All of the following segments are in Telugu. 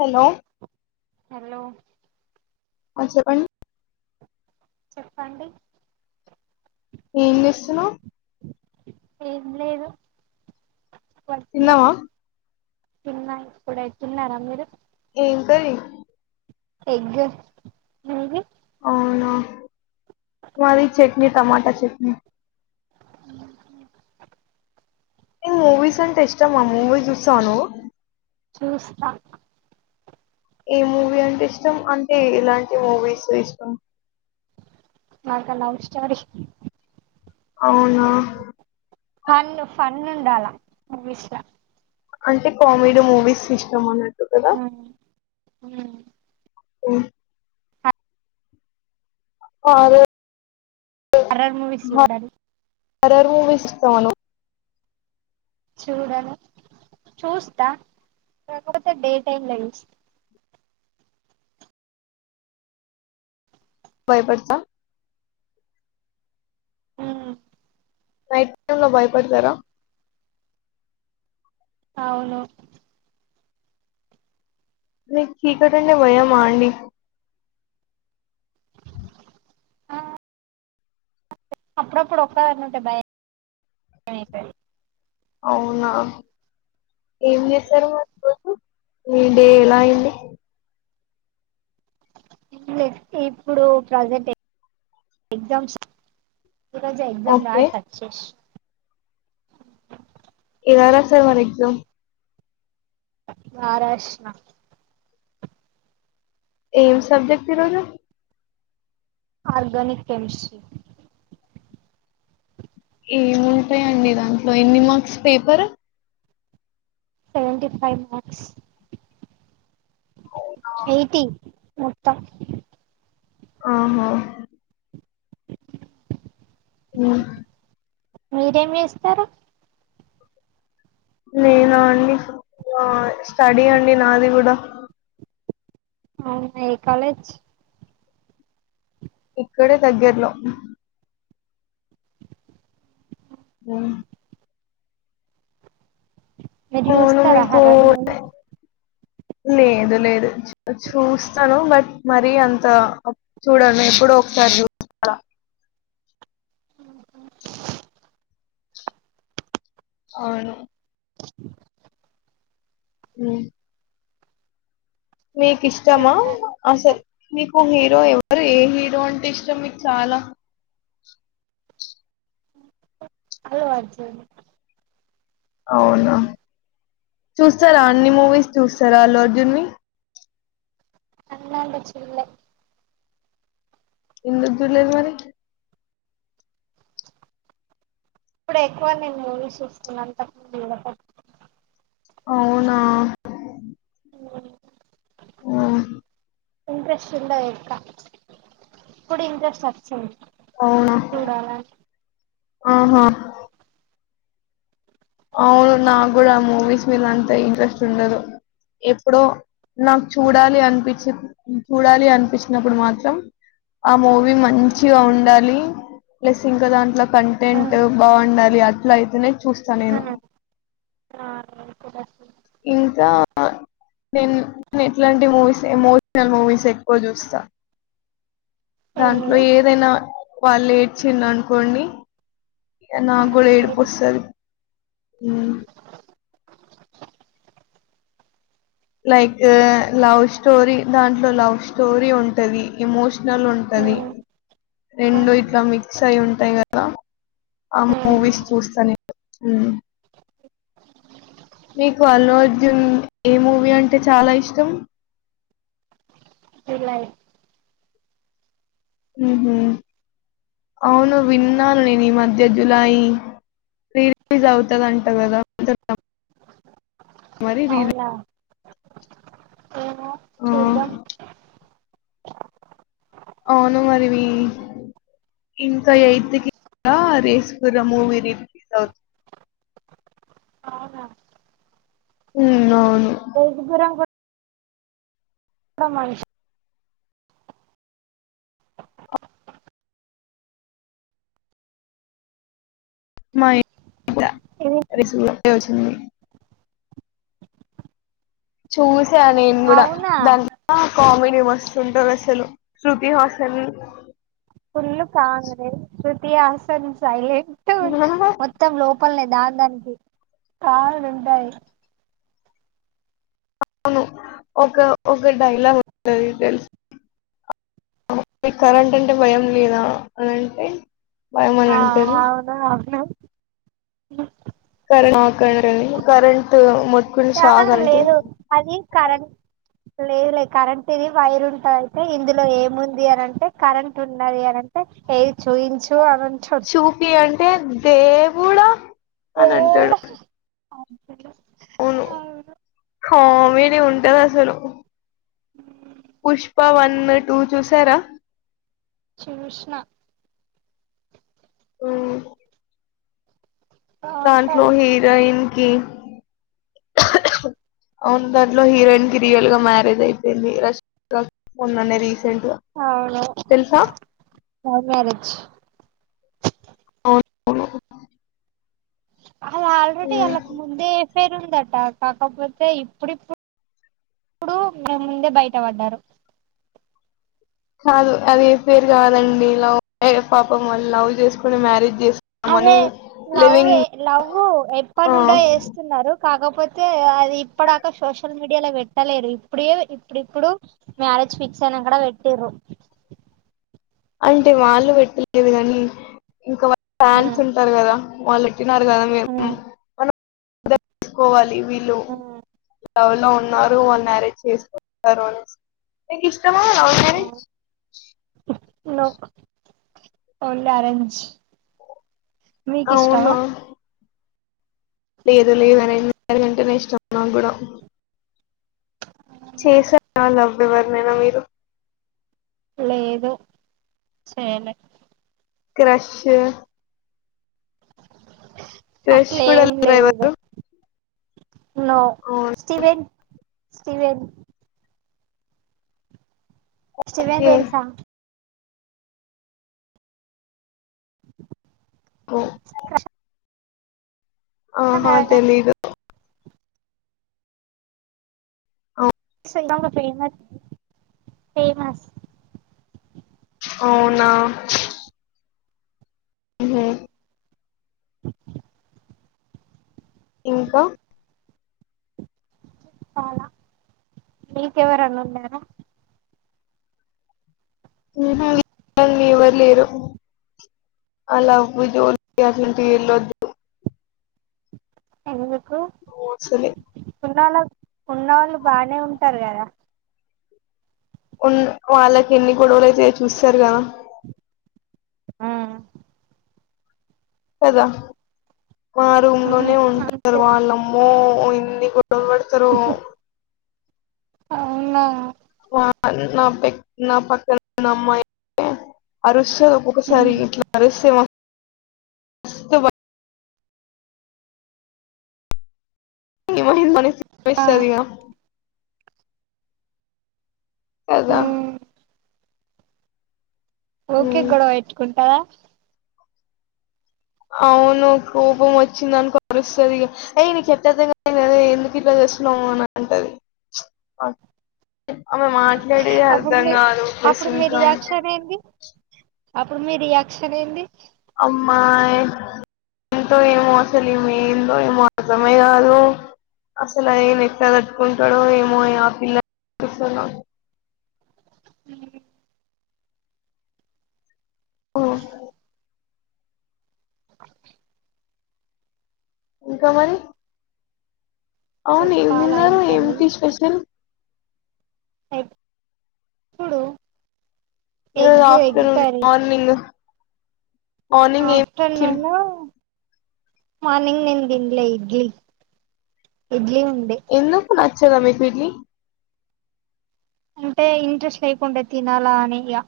హలో హలో ఆ చె [unintelligible] చెప్పండి ఏం చేస్తున్నావ్ ఏం లేదు వట్టిగాను తిన్నావా తిన్నా ఇప్పుడే తిన్నారా మీరు ఏం కర్రి ఎగ్ మీది అవునా మాది చెట్నీ టమాటా చెట్నీ మ్మ్ హ్మ్ ఎ మూవీస్ అంటే ఇష్టమా మూవీ జూస్సావ నువ్వు చూస్తా ఏ మూవీ అంటే ఇష్ టం అంటే ఇలాంటి మూవీస్ చే ఇష్టం దాని కన్న [inaudible] అవునా ఫన్ ఫన్ ఉండాలా మూవీస్ ల అంటే కామెడీ మూవీస్ ఇష్టం అన్నట్టు కదా మ్ ఓ ఆ హర్రర్ మూవీస్ చూడండి హర్రర్ మూవిస్ చూత్తవా నువ్వు చూడను చూస్తా లేకపోతే డే టైం లో చూస్తా భయపడతా ఉ నైట్ టైమ్ లో భయపడతరా అవును మీకు చీకటి అంటే భయమా అండి ఆ అప్పుడప్పుడు ఒక్క దాన్ని ఉంటే భయం అయితది అవునా ఏం చేసారు మరి ఈ రోజు మీ డే ఎలా అయింది లే ఇప్పుడు ప్రజెంట్ ఎ ఎగ్జామ్స్ రోజే ఎగ్జామ్ ఓకే రాసి వచ్చేశిన ఎలా రాసావ్ మరి ఎగ్జామ్ బాగా రాశిన ఏం సబ్జెక్ట్ ఈరోజు ఆర్గనిక్ కేెమిస్ట్రీ ఏముంటాయండి దాంట్లో ఎన్ని marks paper seventy five marks eighty మొత్తం ఆహా ఉ మీరేం చేస్తరు నేనా అండి ఆ స్టడీ అండి నాది కూడా అవునా ఏ కాలేజ్ ఇక్కడే దగ్గర్లో ఉ మీరు అవును చూస్తారా మీకు హార్రర్ మూవీ లేదు లేదు చూస్తాను బట్ మరి అంత చూడను ఎప్పుడో ఒకసారి చూస్తా అవును మ్ మీకు ఇష్టమా చెప్తాను అసలు మీకు హీరో ఎవరు ఏ హీరో అంటే ఇష్టం మీకు చాలా అల్లు అర్జున్ అవునా చూస్తారా అన్ని మూవీస్ చూస్ తురా అల్లుఅర్జున్ ని అన్నోళ్ళది చూడలా ఎందుకు చూడలేదు మరి ఇప్పుడు ఎక్కువ నేను మూవీస్ చూసుకున్నాను తకు అవునా ఉ ఆఓ ఇంట్రెస్ట్ ఇంద ఇక్క ఇప్పుడు ఇంట్రెస్ట్ వం అవునా ఆహా అవును నాకు కూడా ఆ మూవీస్ మీద అంత ఇంట్రెస్ట్ ఉండదు ఎప్పుడో నాకు చూడాలి అనిపించి చూడాలి అనిపించినప్పుడు మాత్రం ఆ మూవీ మంచిగా ఉండాలి ప్లస్ ఇంకా దాంట్లో ఆ కంటెంట్ బాగుండాలి అట్లా అయితేనే చూస్త ఆ నేను ఆ నేను కూడా చూడ ఇకా నేను నేను ఎట్లాంటి మూవీస్ ఎమోషనల్ మూవీస్ ఎక్కువ చూస్తా ఏం దాంట్లో మూవీ ఏదైనా వాళ్ళు ఏడ్చింది అనుకోండి నా ఆ కూడా ఏది ఏడిపుొస్తుంది లైక్ లవ్ స్టోరీ దాంట్లో లవ్ స్టోరీ ఉంటది ఎమోషనల్ ఉంటది ఉమ్ రెండు ఉమ్ ఇట్లా మిక్స్ అయి ఉంటాయి కదా ఆ ఉమ్ మూవీస్ చూస్తాను మీకు అల్లు అర్జున్ ఏ మూవీ అంటే చాలా ఇష్టం ఇలా అవును విన్నాను నేను ఈ మధ్య జులయి రీలీజ్ అవుతంది అంట కదా మరి రీదు అవునా చూద్దా అవును మరి ఇంకా ఎయిత్ క రేస్కుర మూవీ రిలీజ్ అవుతుంది అవునా ఉ అవును గరం కూడా ఇడ మంచిష మా ఇది వచ్చింది చూ అ నేను కూడా అవునా దాంత కామెడీ మస్తుంటారు అసలు శ్రృతి హాసన్ ఫుల్లు కా అంగే తే అసన్ సాయి ఇ పప్పల్లే దా దానికి కాళ్లు ఉంటాయి అవును ఒక ఒక డైలాగ్ ఉంటంది తెలుసి కరెంట్ అంటే భయం లేదా అని అంటే భయం అని అంటది ఆవునువును అ ర కరంట్ మ చా లేదు అది కరణ లేదు లేదు కరెంట్ ఇది వైర్ ఉంటది అయితే ఇందులో ఏముంది అనంటే కరెంట్ ఉన్నది అనింటే ఏది చూయించు తు అరం ఛత్ తె దవుడా అని అంటాడు దేవుడా అవును ఆ మీదే ఉంటద అసలు ఇనో అడిబుల్ పుష్ప వన్ టూ చూసారా శ్రీ క్నిష్ణ అ దాంట్లో బాగుంటాయి హీరోయిన్ కి అవును దాంట్లో హీరోయిన్ కి రియల్ గా మ్యారేజ్ అయిపోయింది రేష్మిక మొన్న అనేది రీసెంటుగ అవును తెలుసా లవ్ మ్యారేజ్ అవును అలా ఆల్రేడి అలాకి ముందే పేరుందట కాకపోతే ఇప్పుడిప్పుడు ఇప్పుడు ముందే బయట పడ్డారు కాదు అది పేరు కాదండి లవ్ పాపమ్ మళ్ళని లవ్ చేసుకుని మ్యారేజ్ చేసు అదే లవ్ ఎ లవ్వు ఎప్పడు ఆ నుండో వేస్తున్నారు కాకపోతే అయి ఇప్పుడాక సోషల్ మీడియాలో పెట్టలేరు ఇప్పుడే ఇప్పుడు ఇప్పుడు మ్యారేజ్ ఫిక్స్ అయినా కూడా పేట్టురు అంటే వాళ్ళు పెట్టలేదు కానీ ఇంకా వాళ్ ఫ్యాన్స్ ఉంటారు కదా వాళ్ళ క్ తిన్నారు కదా మే మ్ మనంసుకోవాలి వీళ్ళు లౌవు లో ఉన్నారు వాళ్ మ్యారేజ్ చేసుకుంటారు అనేసి నీకు ఇష్టమే అవు కారే జ్ నో ఓన్లీ ఆరెంజ్ మీకు ఇష్టవా లేదులేదు అరేంజ్ మ్యారేజ్ అంటే నే ఇష్టం న్నా గుడా చేశ్యా ఆలం ఎవర్ నైనా మీరు లేదు సే మే క్రష్ ఫ్రెష్ కూడా అట్లేం లేరా ఎవరు నోస్టివే న్ స్టీవెన్ శివే ఓకే తెలుసా కో ఆహా తెలిదు ఆ ఇందాకక్కడ ఉన్నార్ ఫేమస్ అవునా ఉహూ ఇంకా చాలా నీకు ఎవరన్న ఉన్నార ఊహు ఎవరు లేరు అలా [unintelligible] ఎందుకు హూ సరే ఉన్నోలక్ ఉన్నవాళ్ళు బానే ఉంటారు కదా ఉన్ వాళ్ళకి ఎన్ని గొడవలు అయితాయ్ చూసరు కదా ఆ కదా మా రూమ్ లోనే ఉంటారు అంతే వాళ్ళమ్మో ఓయింది గు బెడతరో అవునా నా నా పె నా పక్కనున్న అమ్మాయిఅరోజ్ సారి ఇట్లా ర సే త వై ఆ వసాది అదా ఓకే ఉమ్ గొడవ ఇట్కుంటారా అవును కోపం వచ్చింద అనుకోరుస్తుంది ఇక అయికు చెప్పదిద నద ఎందుకు ఇట్లా చేస్తున్నావు అని అంటది ఆమె మాట్లాడేది అప్పుడు అర్ధం మీ కా అప్పుడు మీ రపస్తుంట రియాక్షన్ ఏంది అప్పుడు మీ రియాక్షన్ ఏంటి అమ్మాయింతో ఏమో అసలు ఏమందో ఏమో అర్థమయ కాదు అసలు అది న ఎక్ట్టుకుంటాడుో ఏమో ఆ పిల్లలు హ ఓ ఇంకామని అవును ఏం చెప్పాలా తిన్నారు ఇంకా ఏమిటి స్పెషల్ అ ఇప్పుడు ఏ ఆఫ్టర్నూన్ మార్నింగు ఆఫ్టేర్నూను మార్నింగ్ నేన్ దిన్లే ఇడ్లీ ఇడ్లీ వు ఎందుకు నచ్చద మీ పెళ్లి అంటే ఇంట్రెస్ట్ లేకుండే తినలా అని ఇగ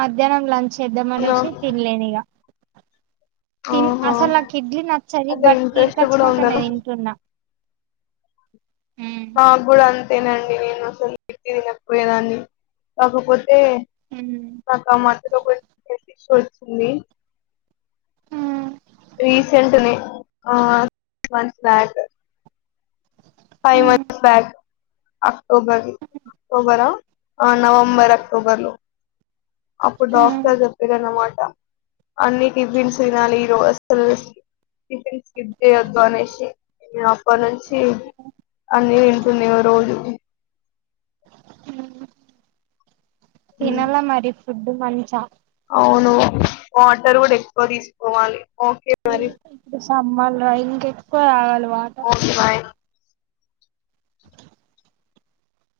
మధ్యానం లం చేద్దాం అవునా అనేసి తినలేనిగ తిన్ ఆహా అసలు నా కిడ్లీ నచ్చది అట్లా బట్ ఈడికి ఇంట్రెస్ట్ కూడా వచ్చినంకనే ఉండదు తింటున్న మాగూడ అంతేనండీ నేన్ అసోంటియ్ తినకపోయేదాన్ని కాకపోత్ తె నాకామందిలో వొయ్ పెద్దిష్యు రీసెంట్నే ఆ [unintelligible] months back five months back అ ఒబరి ఒబరా నవంబర్ అక్టోబర్ లో అప్పుడు డాక్టర్ చెప్పిరన్నమాట అన్ని టిఫిన్స్ తినాలి ఈ రో అసలు టిఫిన్స్ స్కిప్ జేయొద్దు అనేసి నేను అప్ప నుంచి అన్ని దింటున్న ఇగ రోజు ఊ తినల మరి ఇ ఫుడ్డు మంచ అవును వాటర్ కూడా ఎక్కువ తీసుకోవాలి ఓకే మరి ఇప్పుడు సమ్మర్ లా ఇంక ఎక్కువ తాగాలి వాటర్ ఓకే బాయ్